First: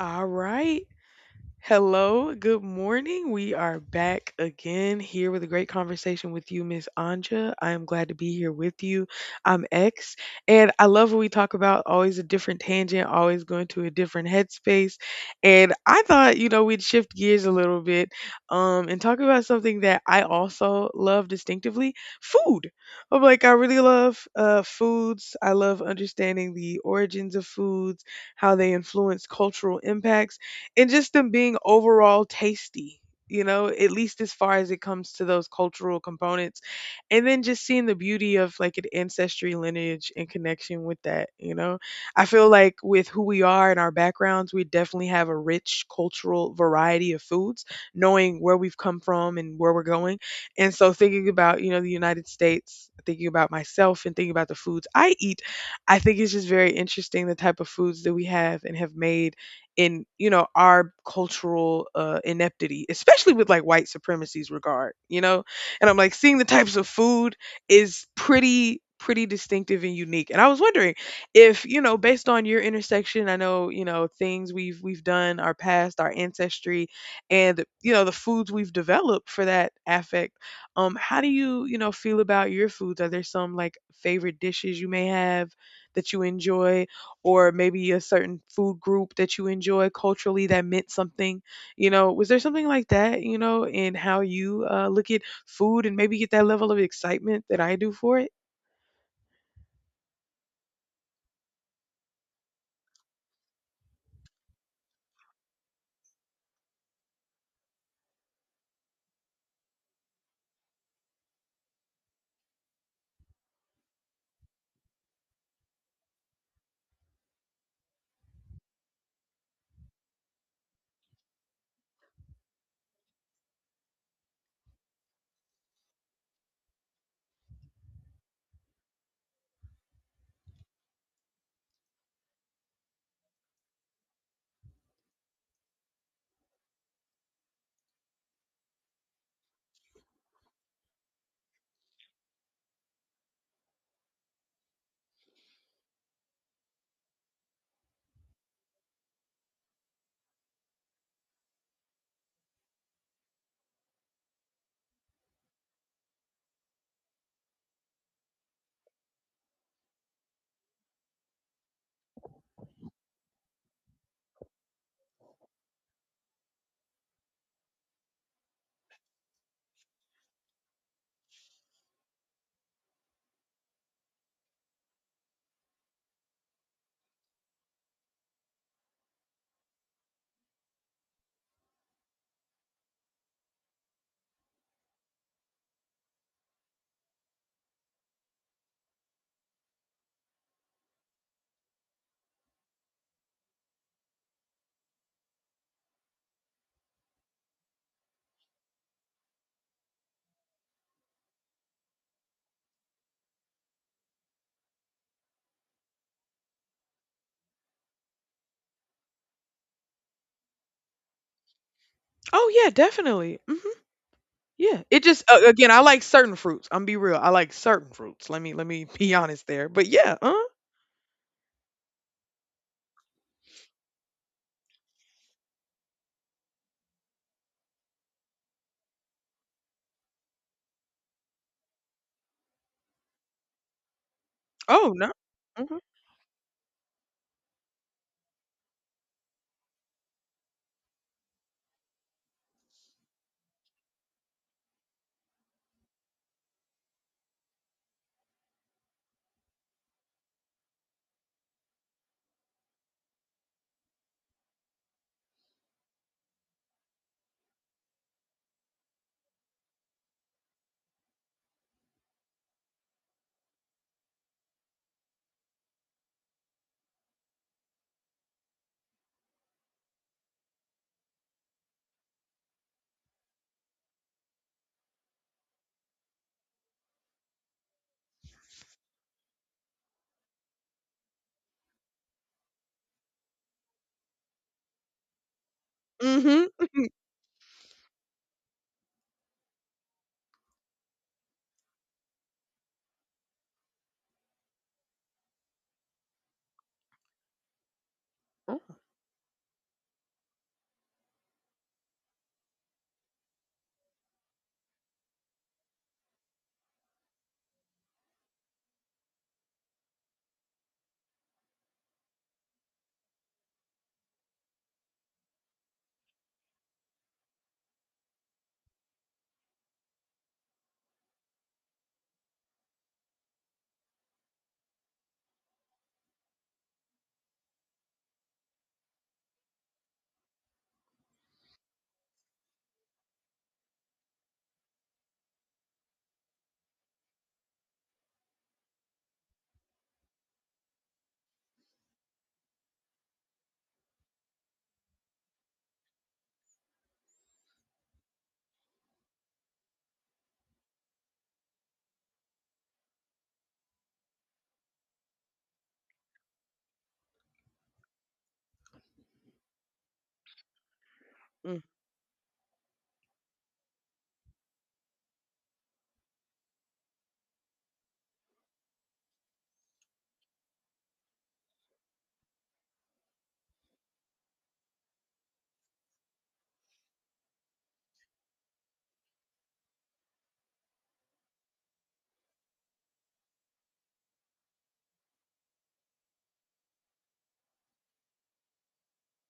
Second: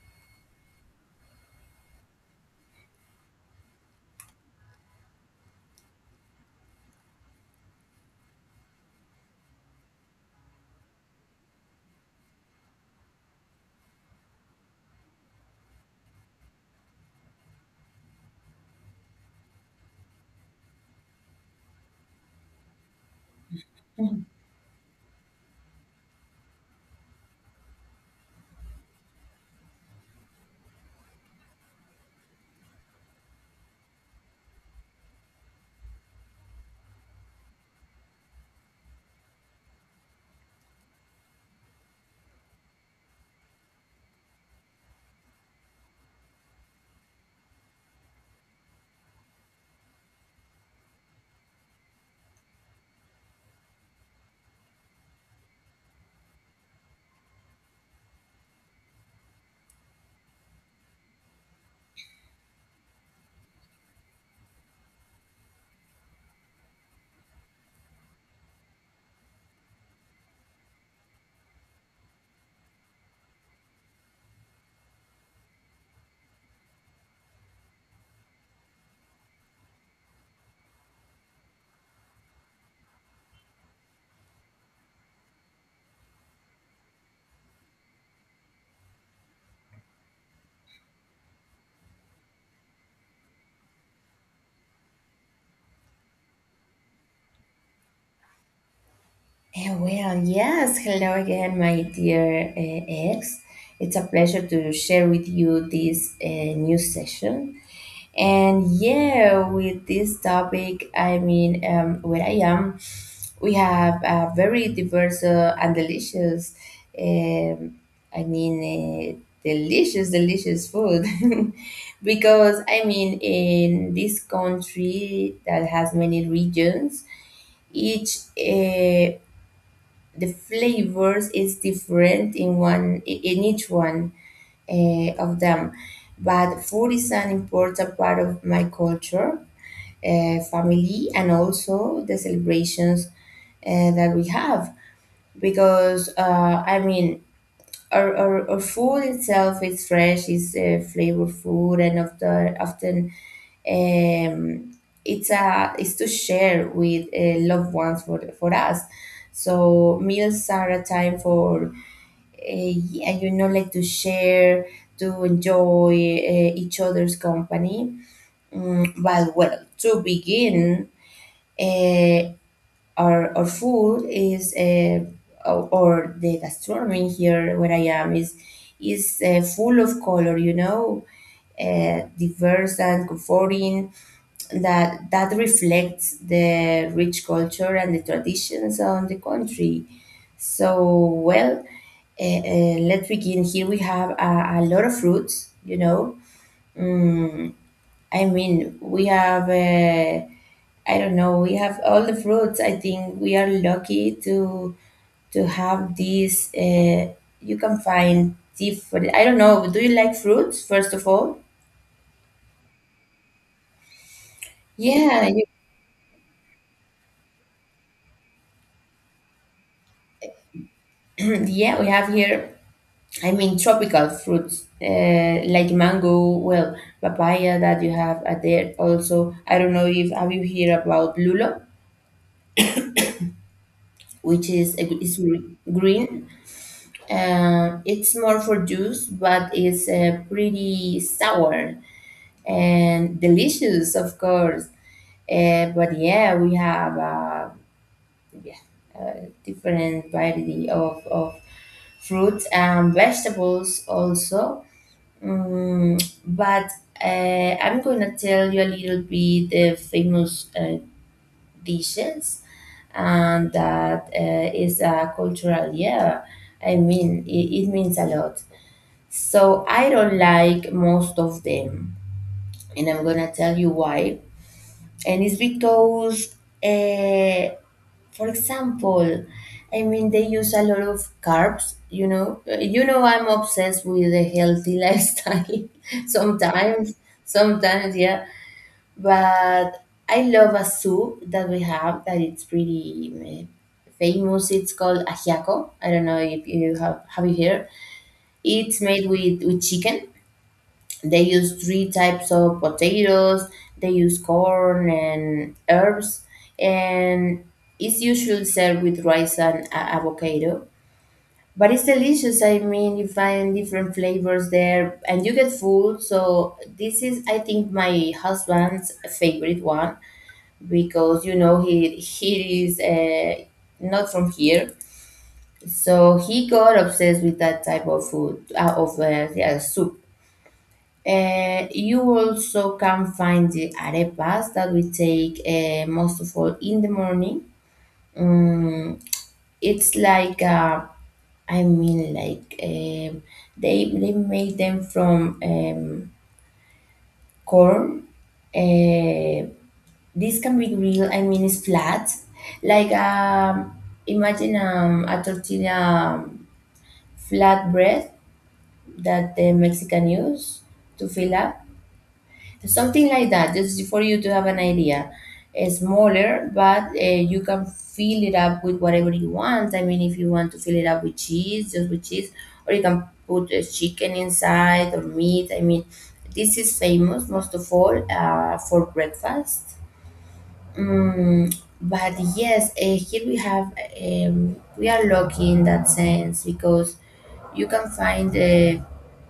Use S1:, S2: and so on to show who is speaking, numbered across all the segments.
S1: All right. Hello, good morning. We are back again here with a great conversation with you, Miss Anja. I am glad to be here with you. I'm X, and I love what we talk about. Always a different tangent, always going to a different headspace. And I thought, you know, we'd shift gears a little bit and talk about something that I also love distinctively, food. I'm like, I really
S2: Mhm.
S1: love foods. I love understanding the origins of foods, how they influence cultural impacts and just them being overall tasty, you know, at least as far as it comes to those cultural components. And then just seeing the beauty of like an ancestry lineage and connection with that, you know. I feel like with who we are and our backgrounds, we definitely have a rich cultural variety of foods, knowing where we've come from and where we're going. And so thinking about, you know, the United States, thinking about myself and thinking about the foods I eat, I think it's just very interesting the type of foods that we have and have made in, you know, our cultural ineptity, especially with like white supremacy's regard, you know. And I'm like, seeing the types of food is pretty distinctive and unique. And I was wondering if, you know, based on your intersection, I know, you know, things we've done, our past, our ancestry, and the, you know, the foods we've developed for that affect. How do you, you know, feel about your foods? Are there some like favorite dishes you may have that you enjoy, or maybe a certain food group that you enjoy culturally that meant something? You know, was there something like that, you know, in how you look at food and maybe get that level of excitement that I do for it?
S2: Well, yes. Hello again, my dear ex. It's a pleasure to share with you this new session. And yeah, with this topic, I mean, where I am, we have a very diverse and delicious, um, I mean, delicious food. Because, I mean, in this country that has many regions, each uh, the flavors is different in each one of them. But food is an important part of my culture, family, and also the celebrations that we have. Because I mean, our food itself is fresh, is flavorful, and after, often, um, it's to share with loved ones for us. So meals are a time for, yeah, like, to share, to enjoy each other's company. But well, to begin, uh, our food is, or the gastronomy here where I am is full of color, you know, diverse and comforting. That reflects the rich culture and the traditions on the country. So well, let's begin. Here we have a lot of fruits, you know. Mm, I mean, we have. I don't know. We have all the fruits. I think we are lucky to have these. You can find different. I don't know. Do you like fruits? First of all,
S1: Oh yeah, definitely. Hmm. Yeah, it just
S2: yeah,
S1: again, I like certain fruits. I'm be real, I like certain fruits. Let me be honest there. But yeah,
S2: yeah. We have here. I mean, tropical fruits like mango. Well, papaya that you have at there also. I don't know if have you heard about lulo, which is
S1: oh no.
S2: is
S1: Hmm.
S2: green. It's more for juice, but it's pretty sour and delicious, of course. But yeah, we have different variety of fruits and vegetables also. Mm, but I'm gonna tell you a little bit the famous dishes, and that is a cultural. Yeah, I mean, it means a lot. So I don't like most of them, and I'm gonna tell you why. And it's because, uh, for example, I mean, they use a lot of carbs. You know, I'm obsessed with a healthy lifestyle.
S1: Hmm.
S2: sometimes, sometimes, yeah. But I love a soup that we have that it's pretty famous. It's called ajiaco. I don't know if you have you heard. It's made with chicken. They use three types of potatoes. They use corn and herbs, and it's usually served with rice and avocado. But it's delicious. I mean, you find different flavors there, and you get full. So this is, I think, my husband's favorite one, because he is not from here, so he got obsessed with that type of food, of, yeah, soup. You also can find the arepas that we take most of all in the morning. Um, it's like, I mean, like, they make them from corn. Uh, this can be real. I mean, it's flat. Like, imagine, a tortilla, flatbread that the Mexican use to fill
S1: Mm-hmm.
S2: up. Something like that, just for you to have an idea. It's smaller, but you can fill it up with whatever you want. I mean, if you want to fill it up with cheese, just with cheese, or you can put chicken inside or meat. I mean, this is famous most of all for breakfast. Mm, but yes, here we are lucky in that sense, because you can find,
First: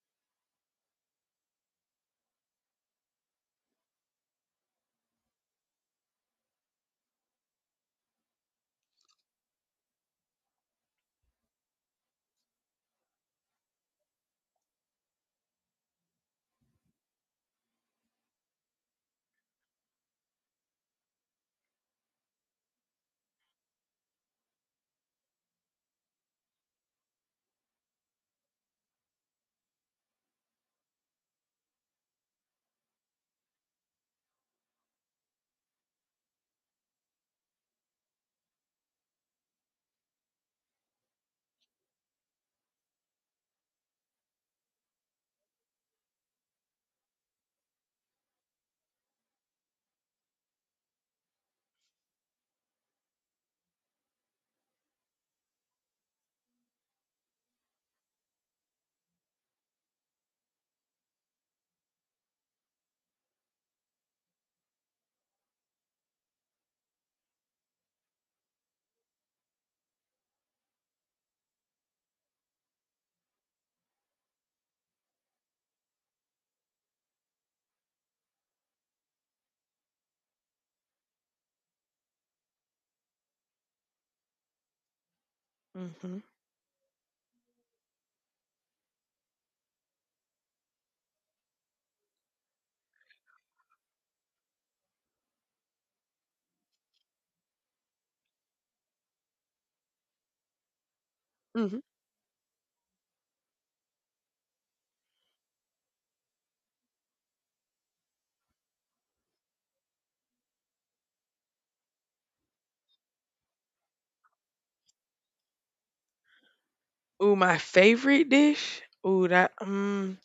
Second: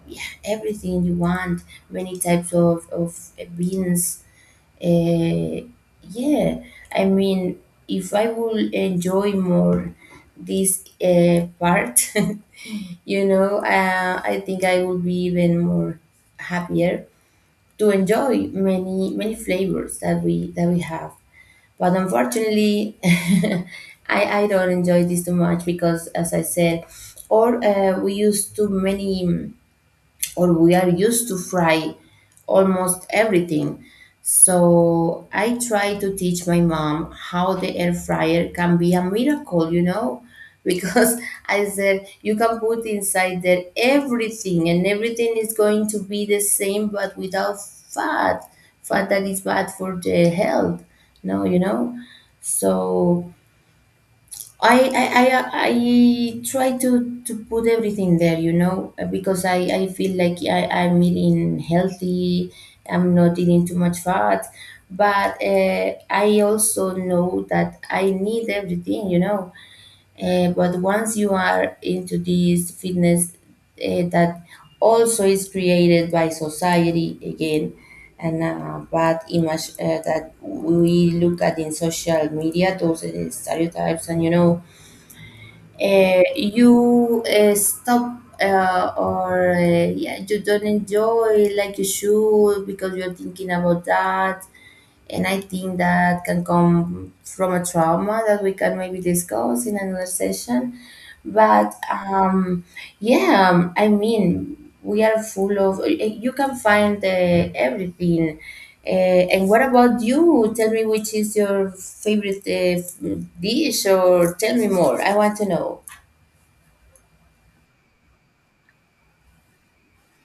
S2: yeah, everything you want, many types of beans, uh, yeah, I mean, if I will enjoy more this part, I think I will be even more happier, to enjoy many flavors that we have. But unfortunately, I don't enjoy this too much because, as I said, or, we use too many, or we are used to fry almost everything. So I try to teach my mom how the air fryer can be a miracle, you know, because I said you can put inside there everything, and everything is going to be the same but without fat, that is bad for the health. No, you know. So I try to put everything there, because I feel like I'm eating healthy, I'm not eating too much fat, but I also know that I need everything. But once you are into this fitness, that also is created by society again, and a bad image that we look at in social media, those stereotypes, and you stop, or yeah, you don't enjoy like you should, because you're thinking about that, and I think that can come from a trauma that we can maybe discuss in another session. But
S1: Mm-hmm.
S2: yeah I mean, we are full of, you can find everything. And what about you, tell me, which is your favorite dish, or tell me more, I want to know.
S1: Ooh, my favorite dish. Ooh, that.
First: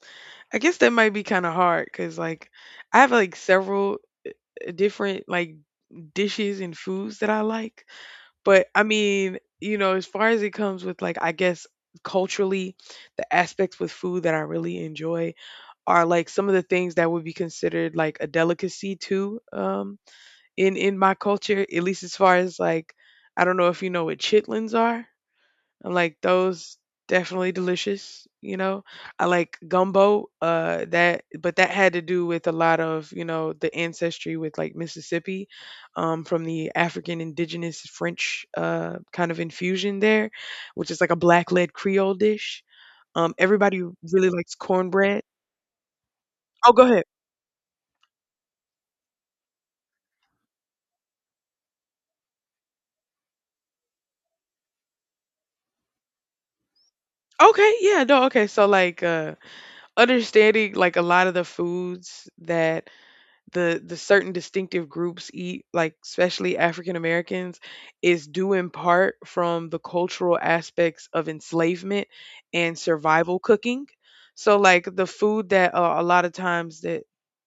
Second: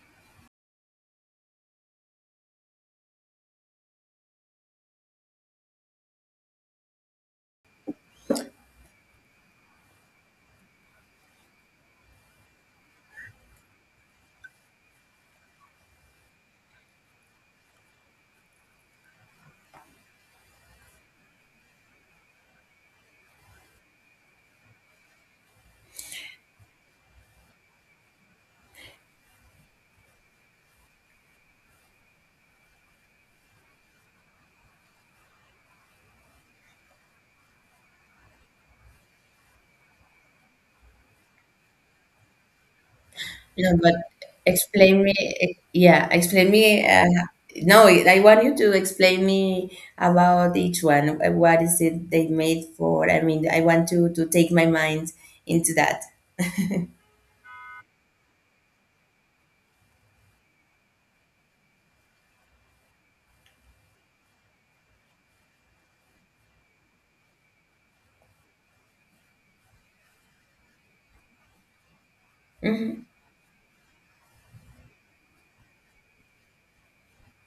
S1: I guess that might be kind of hard because, like, I have like several different like dishes and foods that I like. But I mean, you know, as far as it comes with like, I guess, culturally, the aspects with food that I really enjoy are like some of the things that would be considered like a delicacy too, in my culture, at least as far as like, I don't know if you know what chitlins are. I'm like, those definitely delicious, you know. I like gumbo, uh, that, but that had to do with a lot of, you know, the ancestry with like Mississippi, um, from the African indigenous French kind of infusion there, which is like a black-led Creole dish. Um,
S2: No,
S1: everybody
S2: but
S1: really likes
S2: explain me,
S1: cornbread.
S2: yeah, explain
S1: Oh, go
S2: me.
S1: ahead.
S2: No, I want you to explain me about each one. What is it they made for? I mean, I want to take my mind into that.
S1: Okay, yeah, no, okay. So like, understanding like a lot of the foods that the certain distinctive groups eat, like especially African Americans, is due in part from the cultural aspects of enslavement and
S2: Hmm.
S1: survival cooking. So like the food that a lot of times that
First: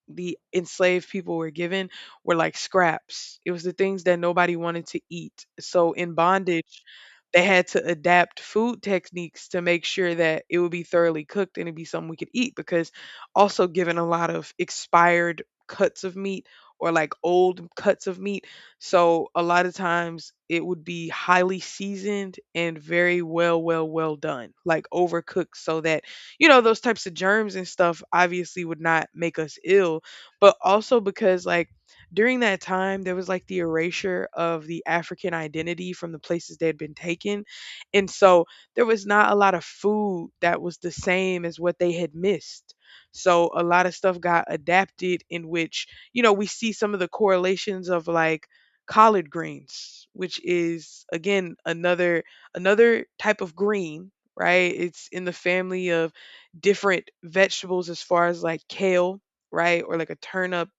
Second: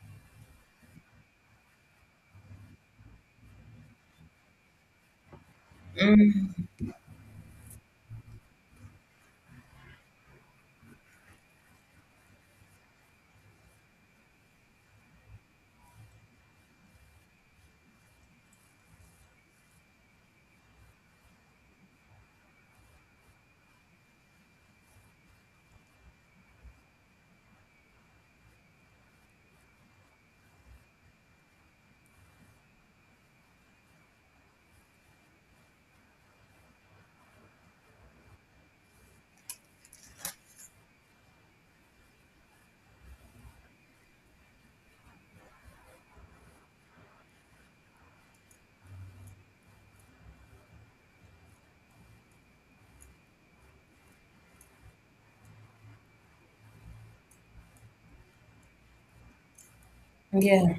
S1: the enslaved people were given were like scraps. It was the things that nobody wanted to eat. So in
S2: Hmm.
S1: bondage they had to adapt food techniques to make sure that it would be thoroughly cooked and it'd be something we could eat, because also given a lot of expired cuts of meat or like old cuts of meat. So a lot of times it would be highly seasoned and very well done, like overcooked, so that, you know, those types of germs and stuff obviously would not make us ill. But also because like during that time there was like the erasure of the African identity from the places they had been taken. And so there was not a lot of food that was the same as what they had missed. So a lot of stuff got adapted, in which, you know, we see some of the correlations of like collard greens, which is again another type of green, right? It's in the family of different vegetables as far as like kale, right? Or like a turnip
S2: Yeah,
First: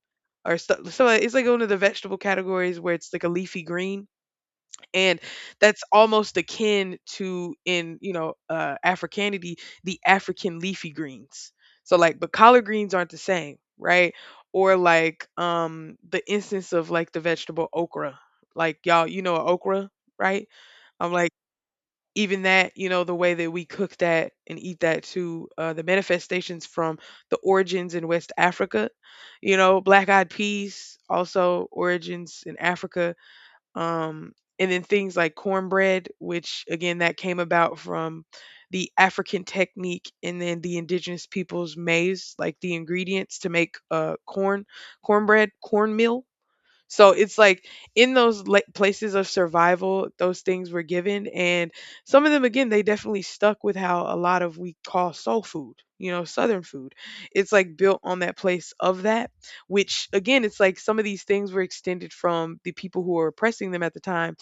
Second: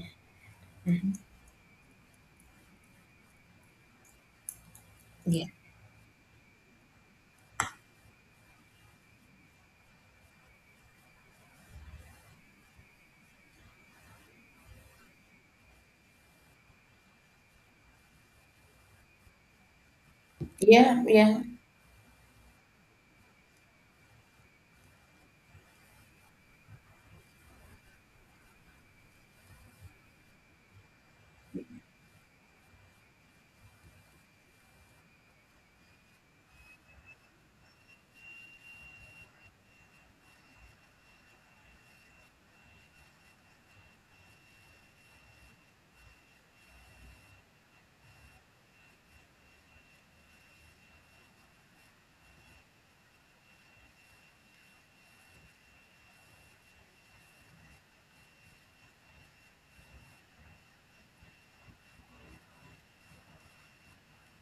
S1: or stuff. So like, it's like one of the vegetable categories where it's like a leafy green, and
S2: yeah,
S1: that's almost akin to, in, you know, africanity, the African leafy greens. So like, but collard greens aren't the same, right? Or like, the instance of like the vegetable okra. Like, y'all, you know okra, right?
S2: yeah,
S1: I'm like,
S2: yeah.
S1: even that, you know, the way that we cook that and eat that too, the manifestations from the origins in West Africa. You know, black eyed peas also origins in Africa. um, and then things like cornbread, which again, that came about from the African technique and then the indigenous people's maize, like the ingredients to make corn, cornbread, cornmeal. So it's like in places of survival, those things were given. And some of them, again, they definitely stuck with how a lot of we call soul food, you know, Southern food. It's like built on that place of that, which again, it's like some of these things were extended from the people who were oppressing them at the time.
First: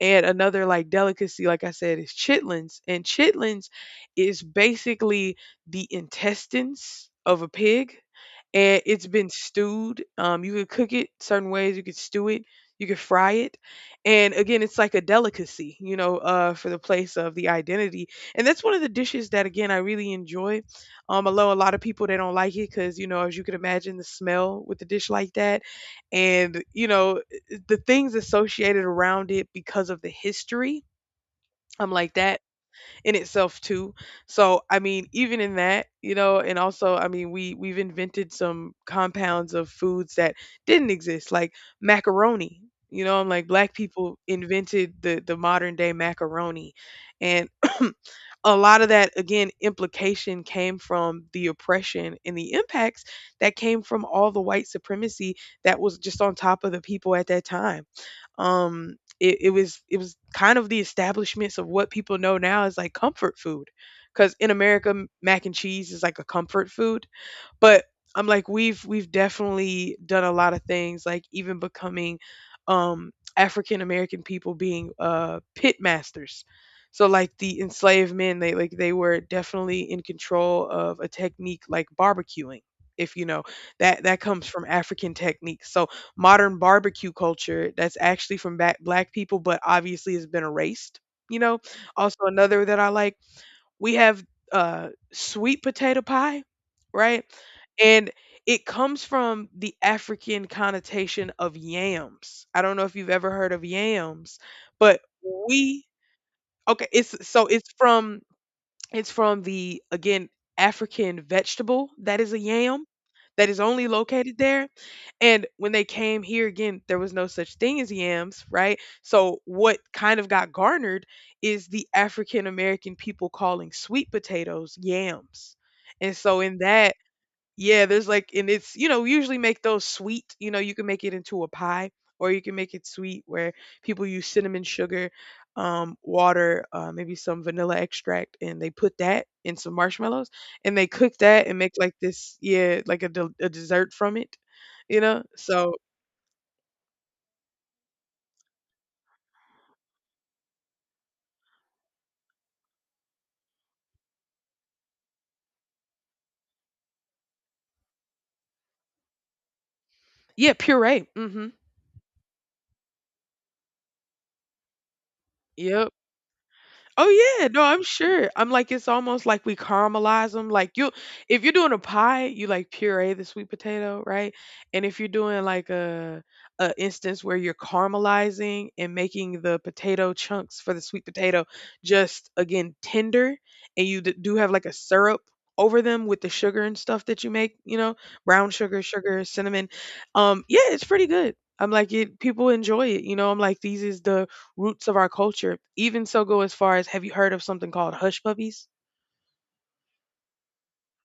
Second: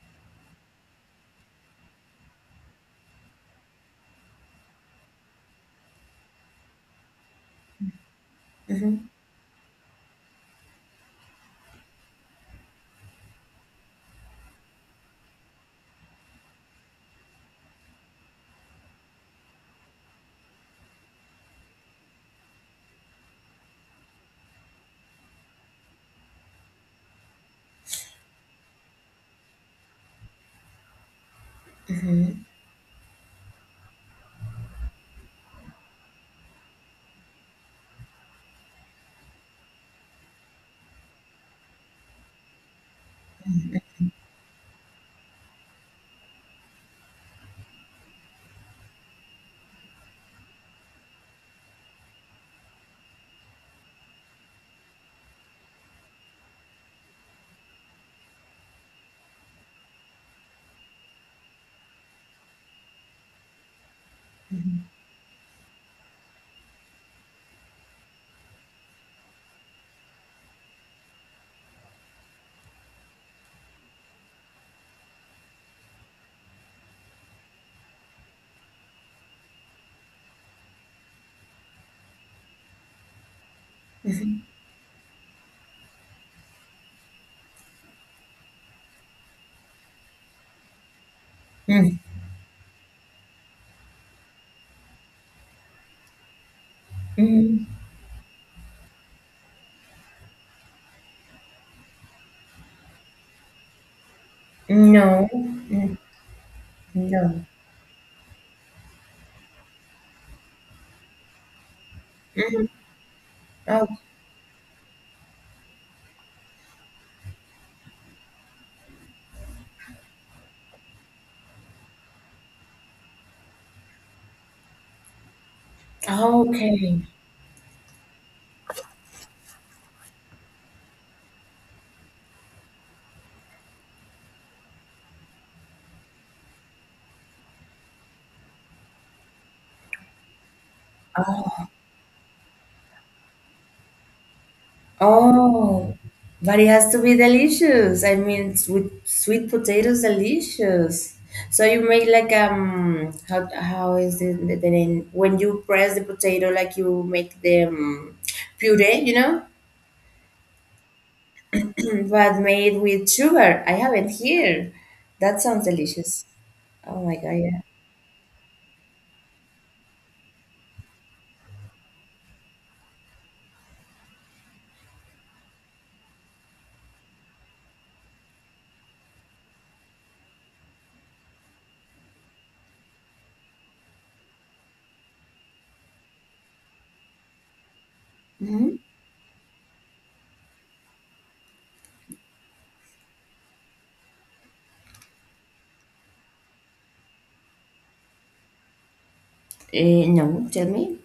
S1: And another like delicacy, like I said, is chitlins. And chitlins is basically the intestines of a pig, and it's
S2: Hmm.
S1: been stewed. You could cook it certain ways. You could stew it. You could fry it. And again, it's like a delicacy, you know, for the place of the identity. And that's one of the dishes that, again, I really enjoy. Although a lot of people, they don't like it because, you know, as you can imagine, the smell with a dish like that, and, you know, the things associated around it because of the history. I'm like that
S2: Hmm.
S1: in itself too. So I mean, even in that, you know, and also I mean, we've invented some compounds of foods that didn't exist, like macaroni. You know, I'm like, black people invented the modern day macaroni, and a lot of that again implication came from the oppression and the impacts that came from all the white supremacy that was just on top of the people at that time. It, was, it was kind of the establishments of what people know now as like comfort food, because in America mac and cheese is like a comfort food. But I'm like, we've definitely done a lot of things, like even becoming, um, African American people being pit masters. So like the enslaved men, they like, they were definitely in control of a technique like barbecuing, if you know that that comes from African techniques. So modern barbecue culture, that's actually from black people, but obviously has been erased. You know,
S2: Hmm.
S1: also another that I like, we have sweet potato pie, right?
S2: Hmm.
S1: And it comes from the African connotation of yams. I don't know if you've ever heard of yams, but
S2: No,
S1: we,
S2: mm,
S1: okay, it's,
S2: no.
S1: so it's from, it's from the, again, African vegetable that is a
S2: Hmm.
S1: yam, that is
S2: Oh,
S1: only located there. And when they came here again, there was no such thing as yams, right? So what kind of got garnered is the African American people calling sweet potatoes yams. And so in that,
S2: okay.
S1: yeah, there's like, and it's, you know, usually make those sweet, you know, you can make it into a pie, or you can make it sweet where people use cinnamon sugar, water, maybe some vanilla extract, and they put that in some marshmallows, and they cook that and make like this, yeah, like a a dessert from it, you know? So,
S2: Oh, but it has to be delicious. I mean, sweet potatoes, delicious. So you make like, how is the name? When you press the potato, like you make the, puree,
S1: yeah, puree. Mhm.
S2: but made with sugar. I have it here. That sounds
S1: Yep.
S2: delicious. Oh my God,
S1: Oh yeah,
S2: yeah.
S1: no, I'm sure. I'm like, it's almost like we caramelize them. Like you, if you're doing a pie, you like puree the sweet potato, right? And if you're doing like a instance where you're caramelizing and making the potato chunks for the sweet potato just again tender, and you do have like a syrup over them with the sugar and stuff that you make, you know, brown
S2: Mm-hmm.
S1: sugar, sugar, cinnamon. Yeah, it's pretty good. I'm like it. People enjoy it. You know, I'm like, these is the roots of our culture. Even so, go as far as, have you heard of something called hush puppies?
S2: No, tell me.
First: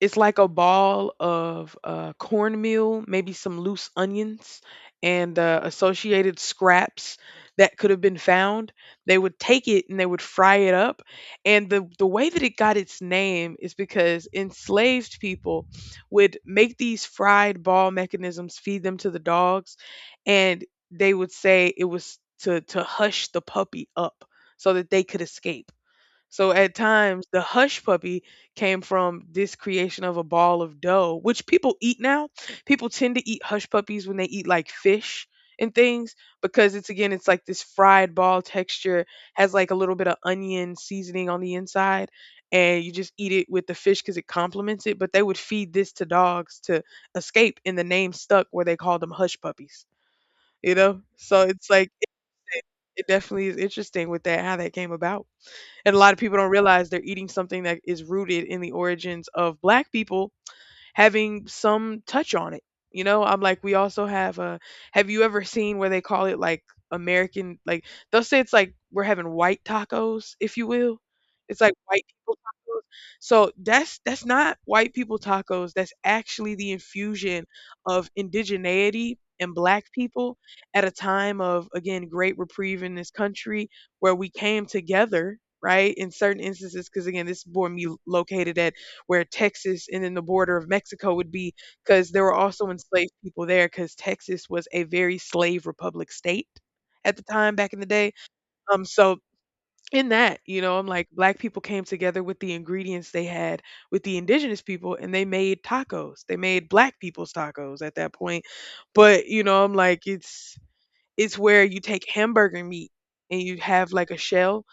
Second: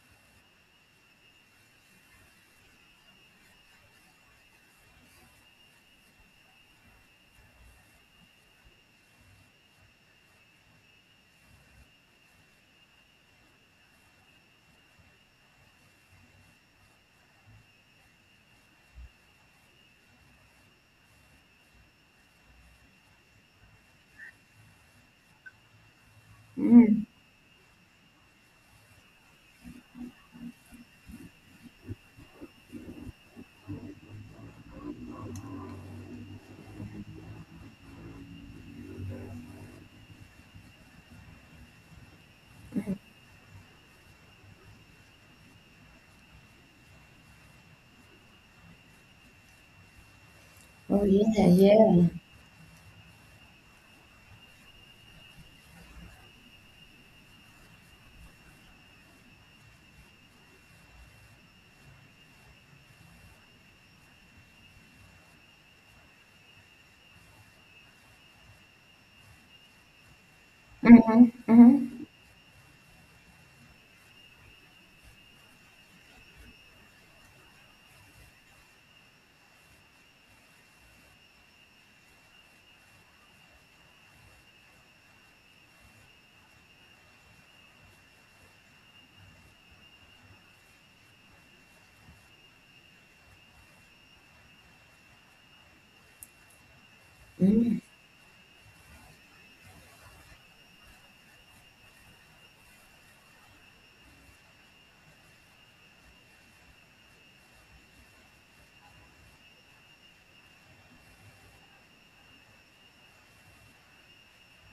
S1: It's like a ball of cornmeal, maybe some loose onions, and associated scraps that could have been found. They would take it and they would fry it up. And the way that it got its name is because enslaved people would make these fried ball mechanisms, feed them to the dogs, and they would say it was to hush the puppy up so that they could escape. So at
S2: Mm.
S1: times, the hush puppy came from this creation of a ball of dough, which people eat now. People tend to eat hush puppies when they eat like fish and things because it's again, it's like this fried ball texture, has like a little bit of onion seasoning on the inside, and you just eat it with the fish because it complements it. But they would feed this to dogs to escape, and the name stuck where they called them hush puppies, you know?
S2: Oh
S1: So
S2: yeah,
S1: it's like,
S2: yeah.
S1: it definitely is interesting with that, how that came about. And a lot of people don't realize they're eating something that is rooted in the origins of black people having some touch on it. You know, I'm like, we also have a. Have you ever seen where they call it like American? Like they'll say it's like we're having white tacos, if you will.
S2: Mm-hmm,
S1: It's like white
S2: mm-hmm,
S1: people tacos. So that's not white people tacos. That's actually the infusion of indigeneity and black people at a time of again great reprieve in this country where we came together right in certain instances because again this board me located at where Texas and then the border of Mexico would be, because there were also enslaved people there, because Texas was a very slave republic state at the time back
S2: mm-hmm.
S1: in the day. So in that, you know, I'm like, black people came together with the ingredients they had with the indigenous people and they made tacos. They made black people's tacos at that point. But, you know, I'm like, it's where you take hamburger meat and you have like a shell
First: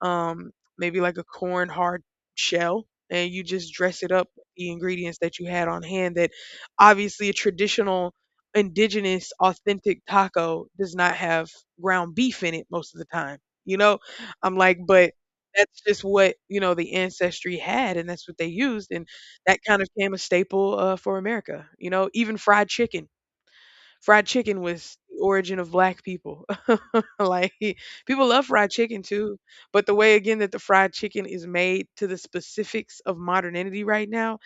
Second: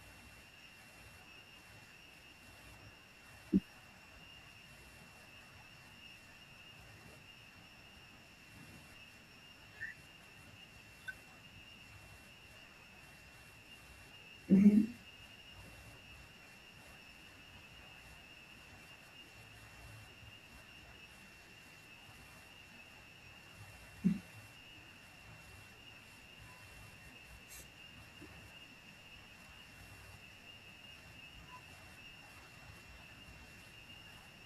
S1: um, maybe like a corn hard shell, and you just dress it up with the ingredients that you had on hand. That obviously a traditional indigenous authentic taco does not have ground beef in it most of the time. You know, I'm like,
S2: Mm-hmm.
S1: but that's just what you know the ancestry had, and that's what they used, and that kind of became a staple for America. You know, even fried chicken. Fried chicken was the origin of black people. Like people love fried chicken too, but the way again that the fried chicken is made to the specifics of modernity right now,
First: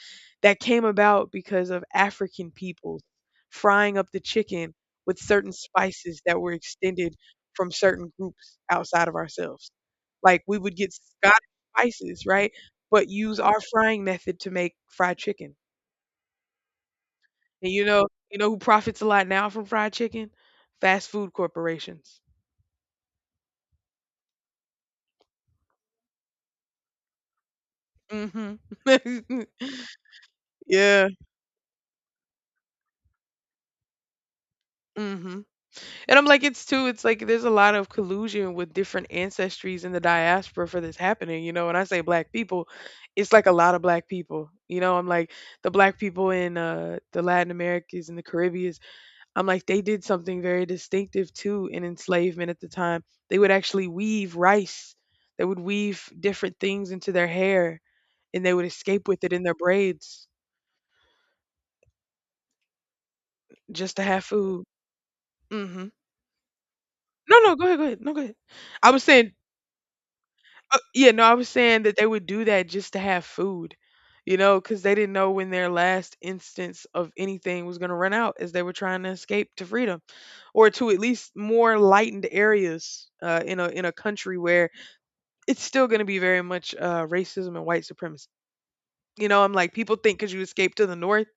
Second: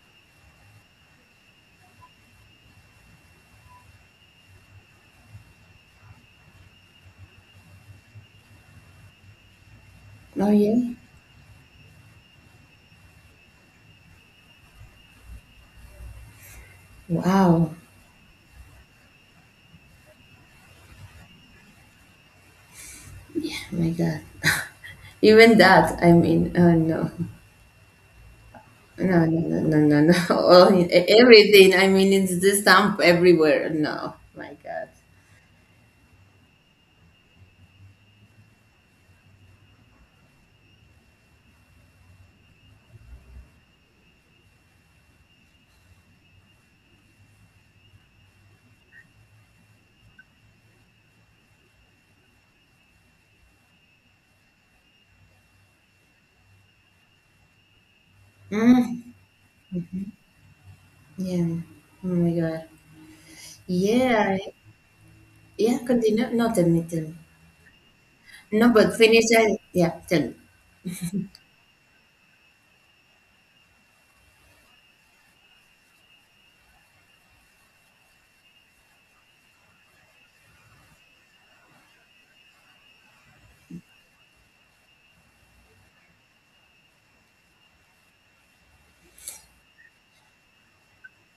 S1: that came about because of African peoples frying up the chicken with certain spices that were extended from certain groups outside of ourselves. Like
S2: Oh
S1: we would
S2: yeah.
S1: get Scottish spices, right? But use our frying method to make fried chicken. And
S2: Wow.
S1: you know, you know who profits a lot now from fried chicken? Fast food corporations.
S2: Oh my God. Even that, I mean, no,
S1: Mhm.
S2: no, no, no, no, no, no.
S1: Yeah.
S2: Everything, I mean, it's the stamp everywhere. No, my God.
S1: Mhm. And I'm like, it's too, it's like there's a lot of collusion with different ancestries in the diaspora for this happening, you know. When I say black people, it's like a lot of black people. You know, I'm like the black people in the Latin Americas and the Caribbeans, I'm like they did something very distinctive too in enslavement at the time. They would actually weave rice. They would weave different things into their hair. And they would escape
S2: Mm,
S1: with it in their braids
S2: yeah. Oh my God.
S1: just to have
S2: Yeah.
S1: food.
S2: Yeah.
S1: Mhm.
S2: Continue. No, tell me, tell me.
S1: No, no, go ahead, go ahead. No, go ahead.
S2: No,
S1: I
S2: but
S1: was
S2: finish.
S1: saying
S2: Yeah. Tell me.
S1: yeah, no, I was saying that they would do that just to have food, you know, because they didn't know when their last instance of anything was gonna run out as they were trying to escape to freedom or to at least more lightened areas in a country where it's still gonna be very much racism and white supremacy. You know, I'm like people think because you escaped to the north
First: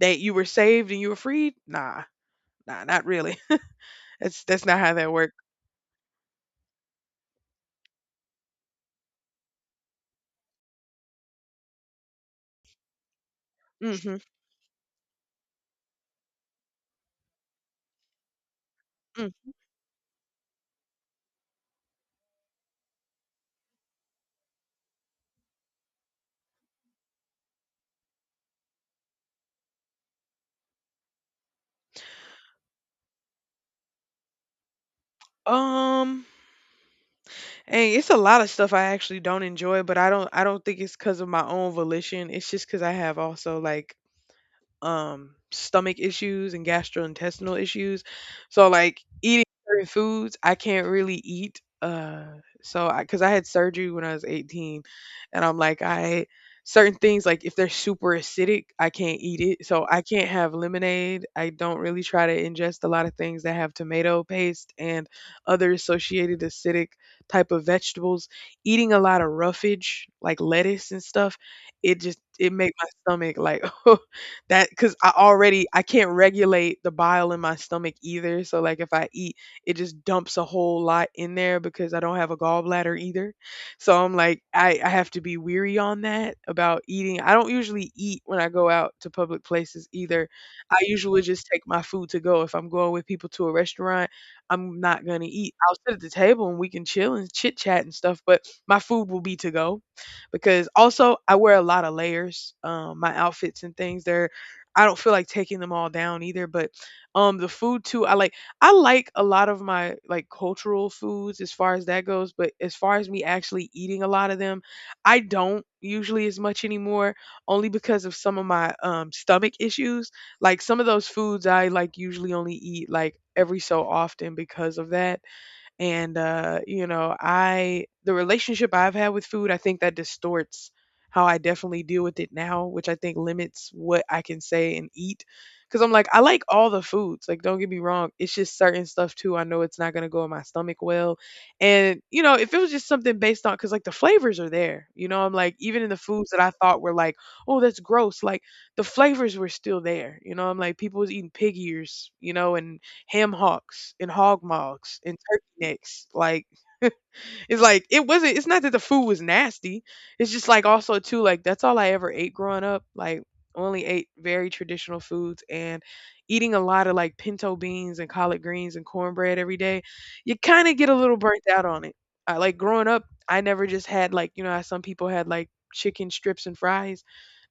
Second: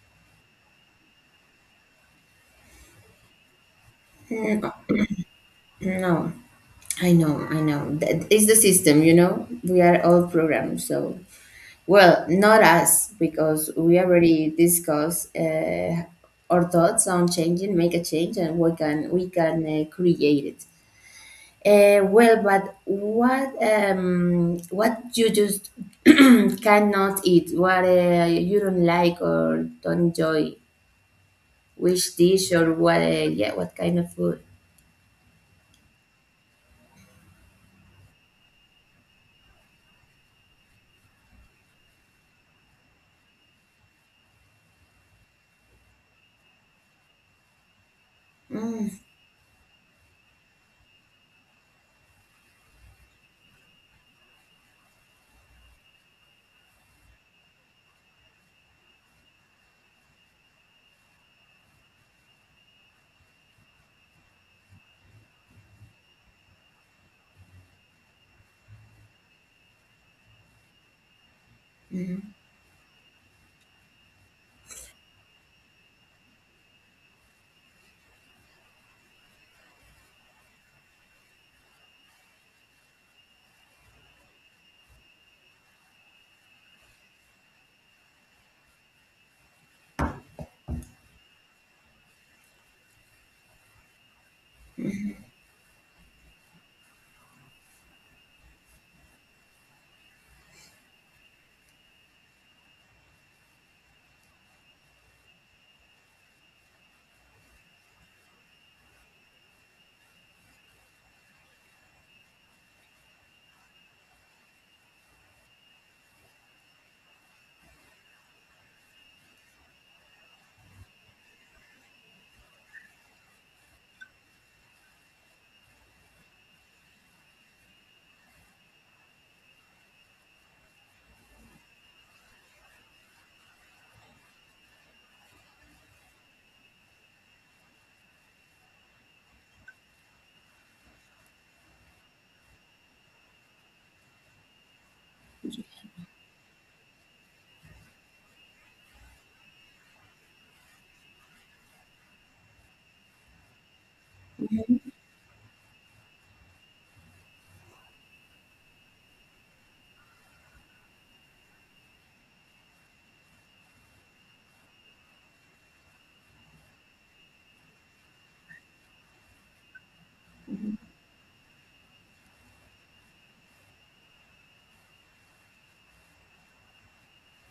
S1: that you were saved and you were freed. Nah, nah, not really. That's not how that work.
S2: No, I know, I know. That is the system. You know, we are all programmed. So. Well, not us, because we
S1: Mhm,
S2: already discussed our thoughts on changing, make a change, and we can we
S1: mm.
S2: can create it. Well, but what, what you just cannot eat, what, you don't like or don't enjoy, which dish, or what, yeah, what kind of food?
S1: Um, and it's a lot of stuff I actually don't enjoy, but I don't think it's because of my own volition. It's just because I have also like stomach issues and gastrointestinal issues. So
S2: Mm,
S1: like eating certain foods, I can't really eat. So I, cause I had surgery when I was 18 and I'm like, I, certain things, like if they're super acidic, I can't eat it. So I can't have lemonade. I don't really try to ingest a lot of things that have tomato paste and other associated acidic type of vegetables. Eating a lot of roughage, like lettuce and stuff, it just, it make my stomach like, that because I already I can't regulate the bile in my stomach either. So like if I eat, it just dumps a whole lot in there because I don't have a gallbladder either. So I'm like I have to be weary on that about eating. I don't usually eat when I go out to public places either. I usually just take my food to go. If I'm going with people to a restaurant, I'm not gonna eat. I'll sit at the table and we can chill and chit chat and stuff, but my food will be to go because also I wear a lot of layers. My outfits and things they're I don't feel like taking them all down either, but the food too, I like a lot of my like cultural foods as far as that goes, but as far as me actually eating a lot of them, I don't usually as much anymore only because of some of my stomach issues. Like some of those foods I like usually only eat like every so often because of that and you know, I the relationship I've had with food I think that distorts how I definitely deal with it now which I think limits what I can say and eat because I'm like I like all the foods like don't get me wrong it's just certain stuff too I know it's not going to go in my stomach well and you know if it was just something based on because like the flavors are there you know I'm like even in the foods that I thought were like oh that's gross like the flavors were still there you know I'm like people was eating pig ears you know and ham hocks and hog
S2: mhm,
S1: mugs and turkey necks, like it's like it wasn't it's not that the food was nasty. It's just like also too like that's all I ever ate growing up. Like only ate very traditional foods and eating a lot of like pinto beans and collard greens and cornbread every day, you kind of get a little burnt out on it. I like growing up, I never just had like, you know, how some people had like chicken strips and fries.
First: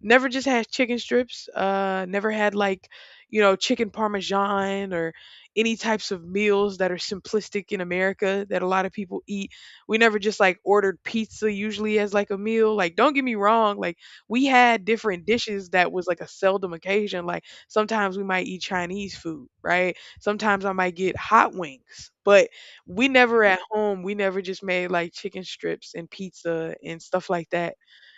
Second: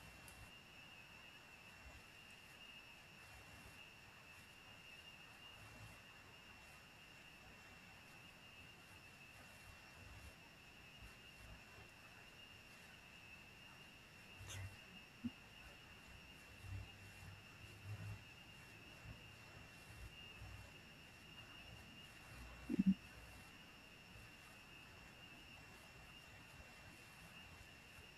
S1: Never just had chicken strips. Never had like, you know, chicken parmesan or any types of meals that are simplistic in America that a lot of people eat we never just like ordered pizza usually as like a meal. Like, don't get me wrong, like we had different dishes that was like a seldom occasion. Like sometimes we might eat Chinese food, right? Sometimes I might get hot wings. But we never at home, we never just made like chicken strips and pizza and stuff like that.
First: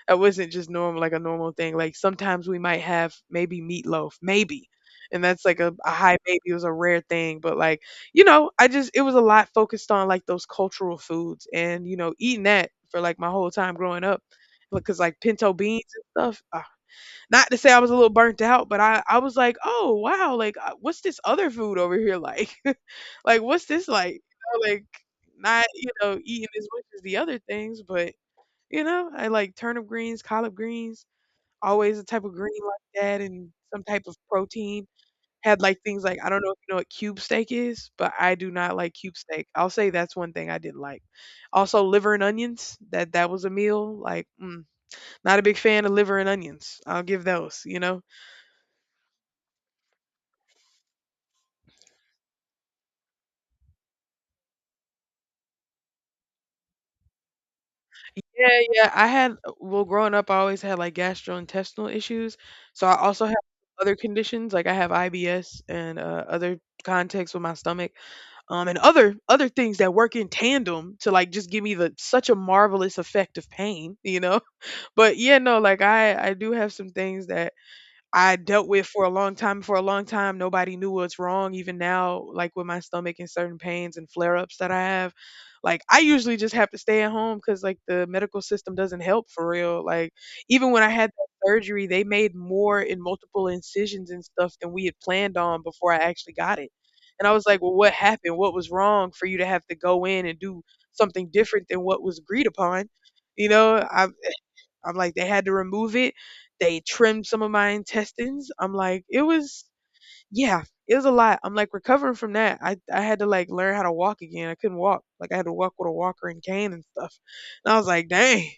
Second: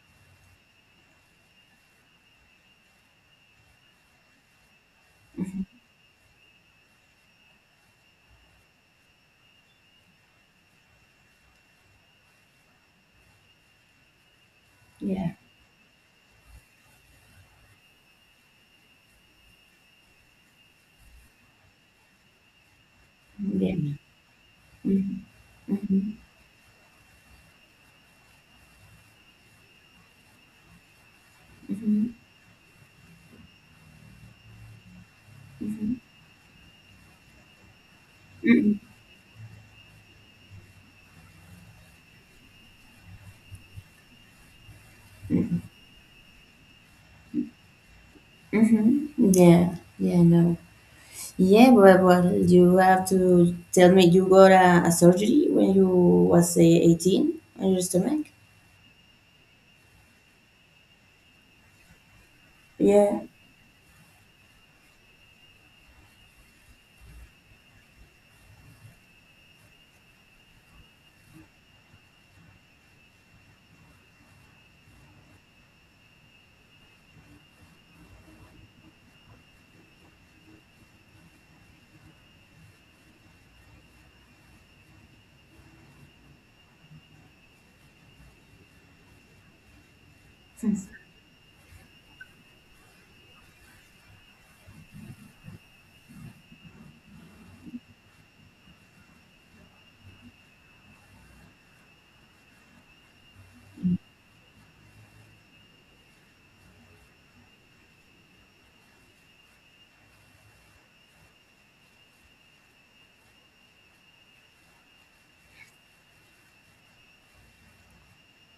S1: That wasn't just normal, like a normal thing. Like sometimes we might have maybe meatloaf, maybe. And that's like a high maybe. It was a rare thing, but like you know, I just it was a lot focused on like those cultural foods and you know eating that for like my whole time growing up because like
S2: yeah,
S1: pinto beans and stuff. Ah. Not to say I was a little burnt out, but I was like, oh wow, like what's this other food over here like? Like what's this
S2: yeah.
S1: like? You know, like
S2: Mhm,
S1: not you
S2: mhm,
S1: know eating as much as the other things, but you know I like turnip greens, collard greens, always a
S2: mhm,
S1: type of green like that and some type of protein had like
S2: mhm,
S1: things like I don't know if you know what cube steak is, but I do not
S2: mhm,
S1: like cube steak. I'll say that's one thing I didn't like. Also, liver and onions. That was a meal. Like, mm, not a big
S2: mhm,
S1: fan of liver and onions. I'll give those. You know.
S2: mhm. Yeah, yeah, no. Yeah, but you have to tell me, you got a surgery when you was 18 on your stomach?
S1: Yeah, yeah. I had well, growing up, I always had like gastrointestinal issues, so I
S2: Yeah.
S1: also have other conditions like I have IBS and other contacts with my stomach, and other things that work in tandem to like just give me the such a marvelous effect of pain. You know. But yeah, no, like I do have some things that I dealt with for a long time. For a long time, nobody knew what's wrong. Even now, like with my stomach and certain pains and flare ups that I have, like I usually just have to stay at home because like the medical system doesn't help for real. Like even when I had that surgery, they made more in multiple incisions and stuff than we had planned on before I actually got it. And I was like, well, what happened? What was wrong for you to have to go in and do something different than what was agreed upon? I I'm like, they had to remove it. They trimmed some of my intestines. I'm like, it was, yeah, it was a lot. I'm like recovering from that. I had to like learn how to walk again. I couldn't walk. Like I had to walk with a walker and cane and stuff. And I was like, dang,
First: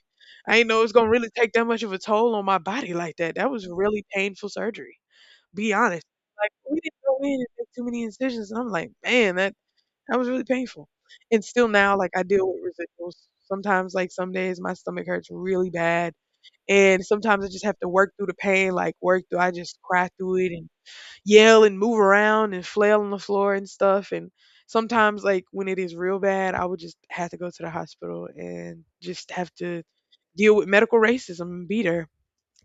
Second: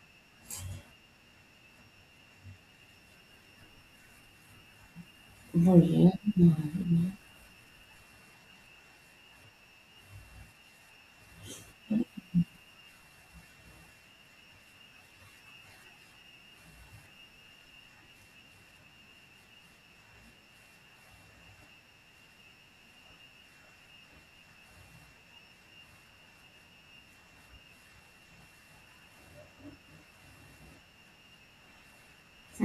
S1: I ain't know it's gonna really take that much of a toll on my body like that. That was really painful surgery. Be
S2: Oh,
S1: honest.
S2: yeah.
S1: Like we didn't go in and make too many incisions. And I'm like, man, that was really painful. And still now, like I deal with residuals. Sometimes, like some days, my stomach hurts really bad, and sometimes I just have to work through the pain, like work through. I just cry through it and yell and move around and flail on the floor and stuff. And sometimes, like when it is real bad, I would just have to go to the hospital and just have to deal with medical racism and beat her.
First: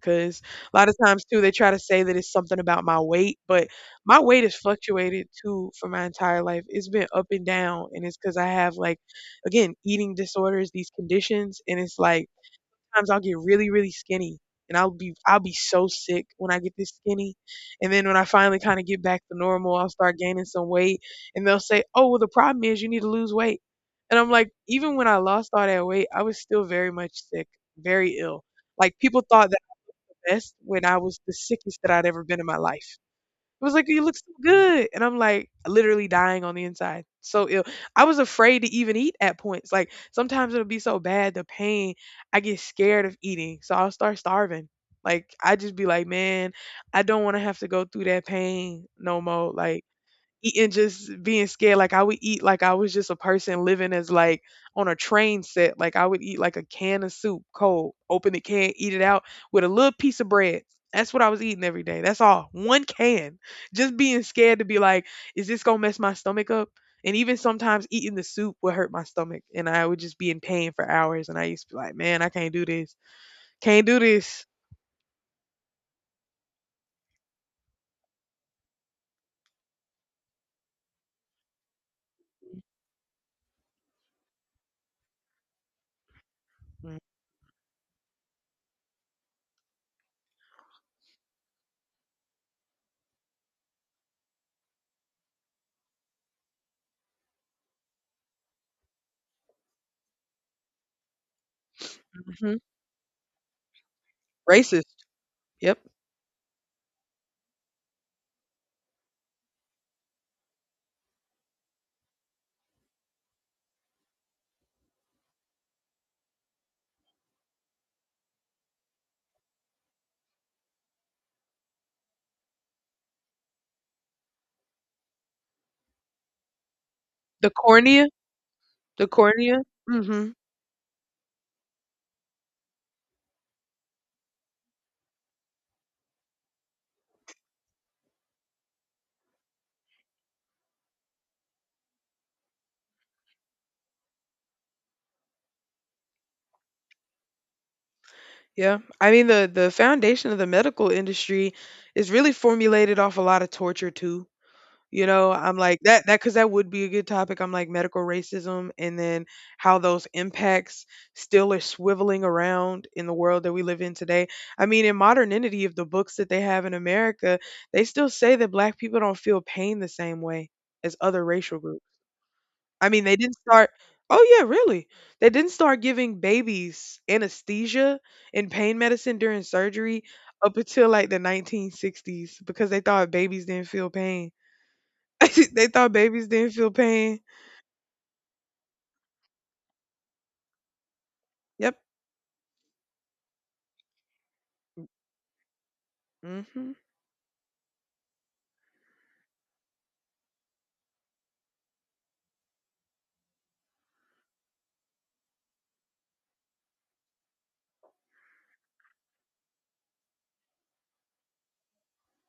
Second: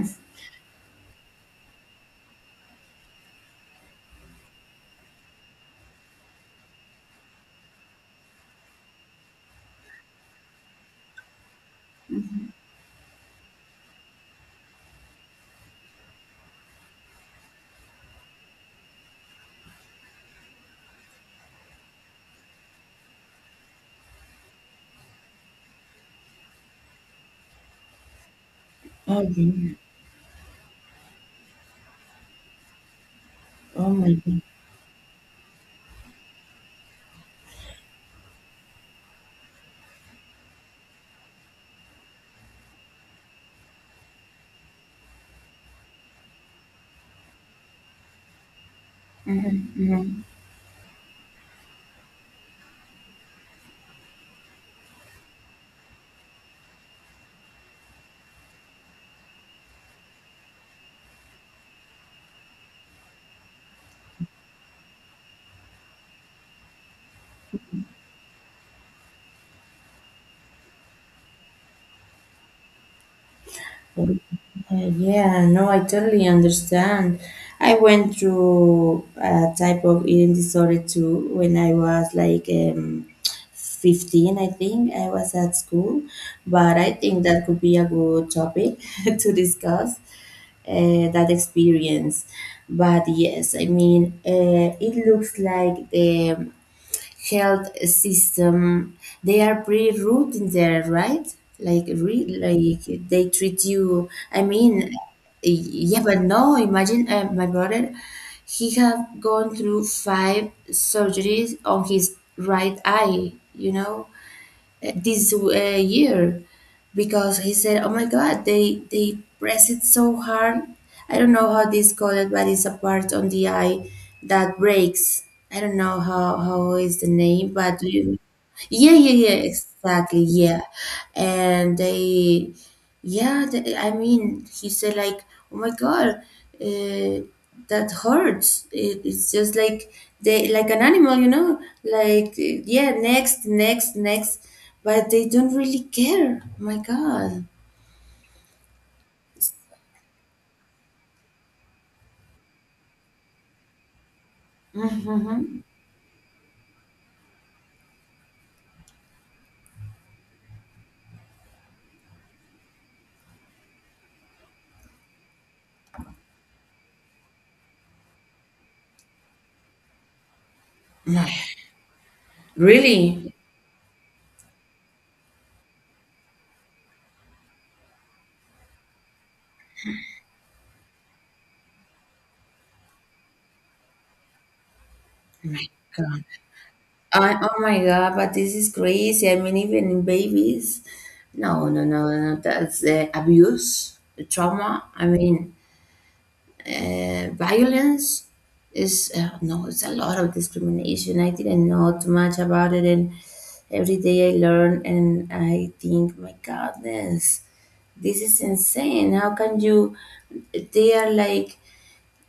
S1: Because a lot of times too, they try to say that it's something about my weight, but my weight has fluctuated too for my entire life. It's been up and down, and it's because I have like, again, eating disorders, these conditions, and it's like sometimes I'll get really, really skinny, and I'll be so sick when I get this skinny. And then when I finally kind of get back to normal, I'll start gaining some weight, and they'll say, "Oh, well, the problem is you need to lose weight." And I'm like, even when I lost all that weight, I was still very much sick, very ill. Like
S2: Oh,
S1: people thought that I
S2: yeah.
S1: was the best when I was the sickest that I'd ever been in my life. It was like,
S2: Oh,
S1: "You
S2: my
S1: look so
S2: God.
S1: good," and I'm like literally dying on the inside, so ill. I was afraid to even eat at points. Like sometimes it'll be so bad, the pain, I get scared of eating, so I'll start starving. Like I just be like, "Man, I don't want to have to go through that pain no more." Like
S2: Hmm.
S1: eating, just being scared, like I would eat like I was just a person living as like on a train set. Like I would eat like a can of soup cold, open the can, eat it out with a little piece of bread. That's what I was eating every day, that's all, one can, just being scared to be like, is this gonna mess my stomach up? And even sometimes eating the soup would hurt my stomach and I would just be in pain for hours, and I used to be like, man, I can't do this. Can't do
S2: Uh,
S1: this.
S2: Yeah, no, I totally understand. I went through a type of eating disorder too, when I was like, 15, I think. I was at school, but I think that could be a good topic to discuss that experience. But yes, I mean, it looks like the health system, they are pretty rude in there, right? Like,
S1: Hmm.
S2: like, they treat you, I mean,
S1: Racist. Yep.
S2: yeah. But no, imagine my brother, he had gone through five surgeries on his right eye, this year, because he said, "Oh my God, they press it so hard. I don't know how this called it, but it's a part on the eye that breaks. I don't know how is the
S1: The
S2: name, but do
S1: cornea.
S2: you?" Yeah,
S1: The
S2: yeah, yeah,
S1: cornea.
S2: exactly,
S1: Hmm.
S2: yeah. And they yeah, I mean, he said like, "Oh my God, uh, that hurts." It's just like, they like an animal, Like, yeah, next, next, next, but they don't really care. Oh my God.
S1: Yeah. I mean, the foundation of the medical industry is really formulated off a lot of torture too. You know, I'm like that that cuz that would be a good topic. I'm like medical racism, and then how those impacts still are swiveling around in the world that we live in today. I mean, in modernity of the books that they have in America, they still say that black people don't feel pain the same way as other
S2: My,
S1: racial groups. I mean, they
S2: really.
S1: didn't start. Oh yeah, really. They didn't start giving babies anesthesia and pain medicine during surgery up until like the 1960s because they thought babies didn't feel pain. They thought babies didn't feel pain.
S2: Oh my God, but this is crazy. I mean, even in babies. No,
S1: Yep.
S2: no, no, no. That's abuse, trauma. I mean,
S1: Mhm.
S2: violence, is no it's a lot of discrimination. I didn't know too much about it, and every day I learn, and I think, my goodness, this is insane. How can you They are like,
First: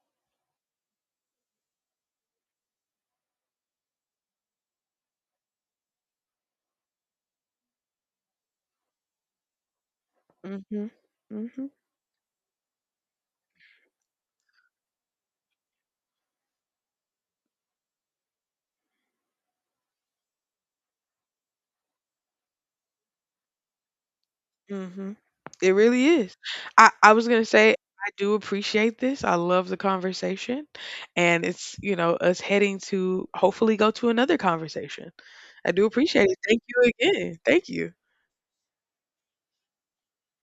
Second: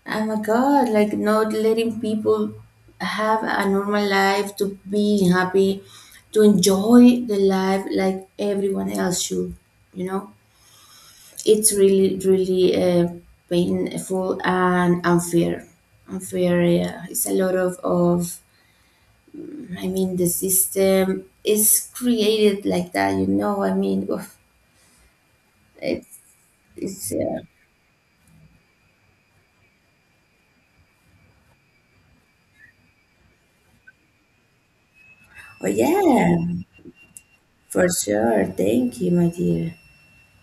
S2: oh my god, like, not letting people have a normal life, to be happy, to enjoy the life like everyone else should you know.
S1: Mhm. Mhm.
S2: It's really, really painful and unfair. Unfair, yeah. It's a lot of, I mean, the system is created like that, I mean, oof.
S1: Mhm. It really
S2: it's
S1: is. I
S2: it's
S1: I was gonna say I do appreciate this. I love the conversation, and it's you know us heading to hopefully go to another conversation.
S2: oh
S1: I do appreciate
S2: yeah,
S1: it. Thank you again. Thank
S2: for
S1: you.
S2: sure, thank you, my dear.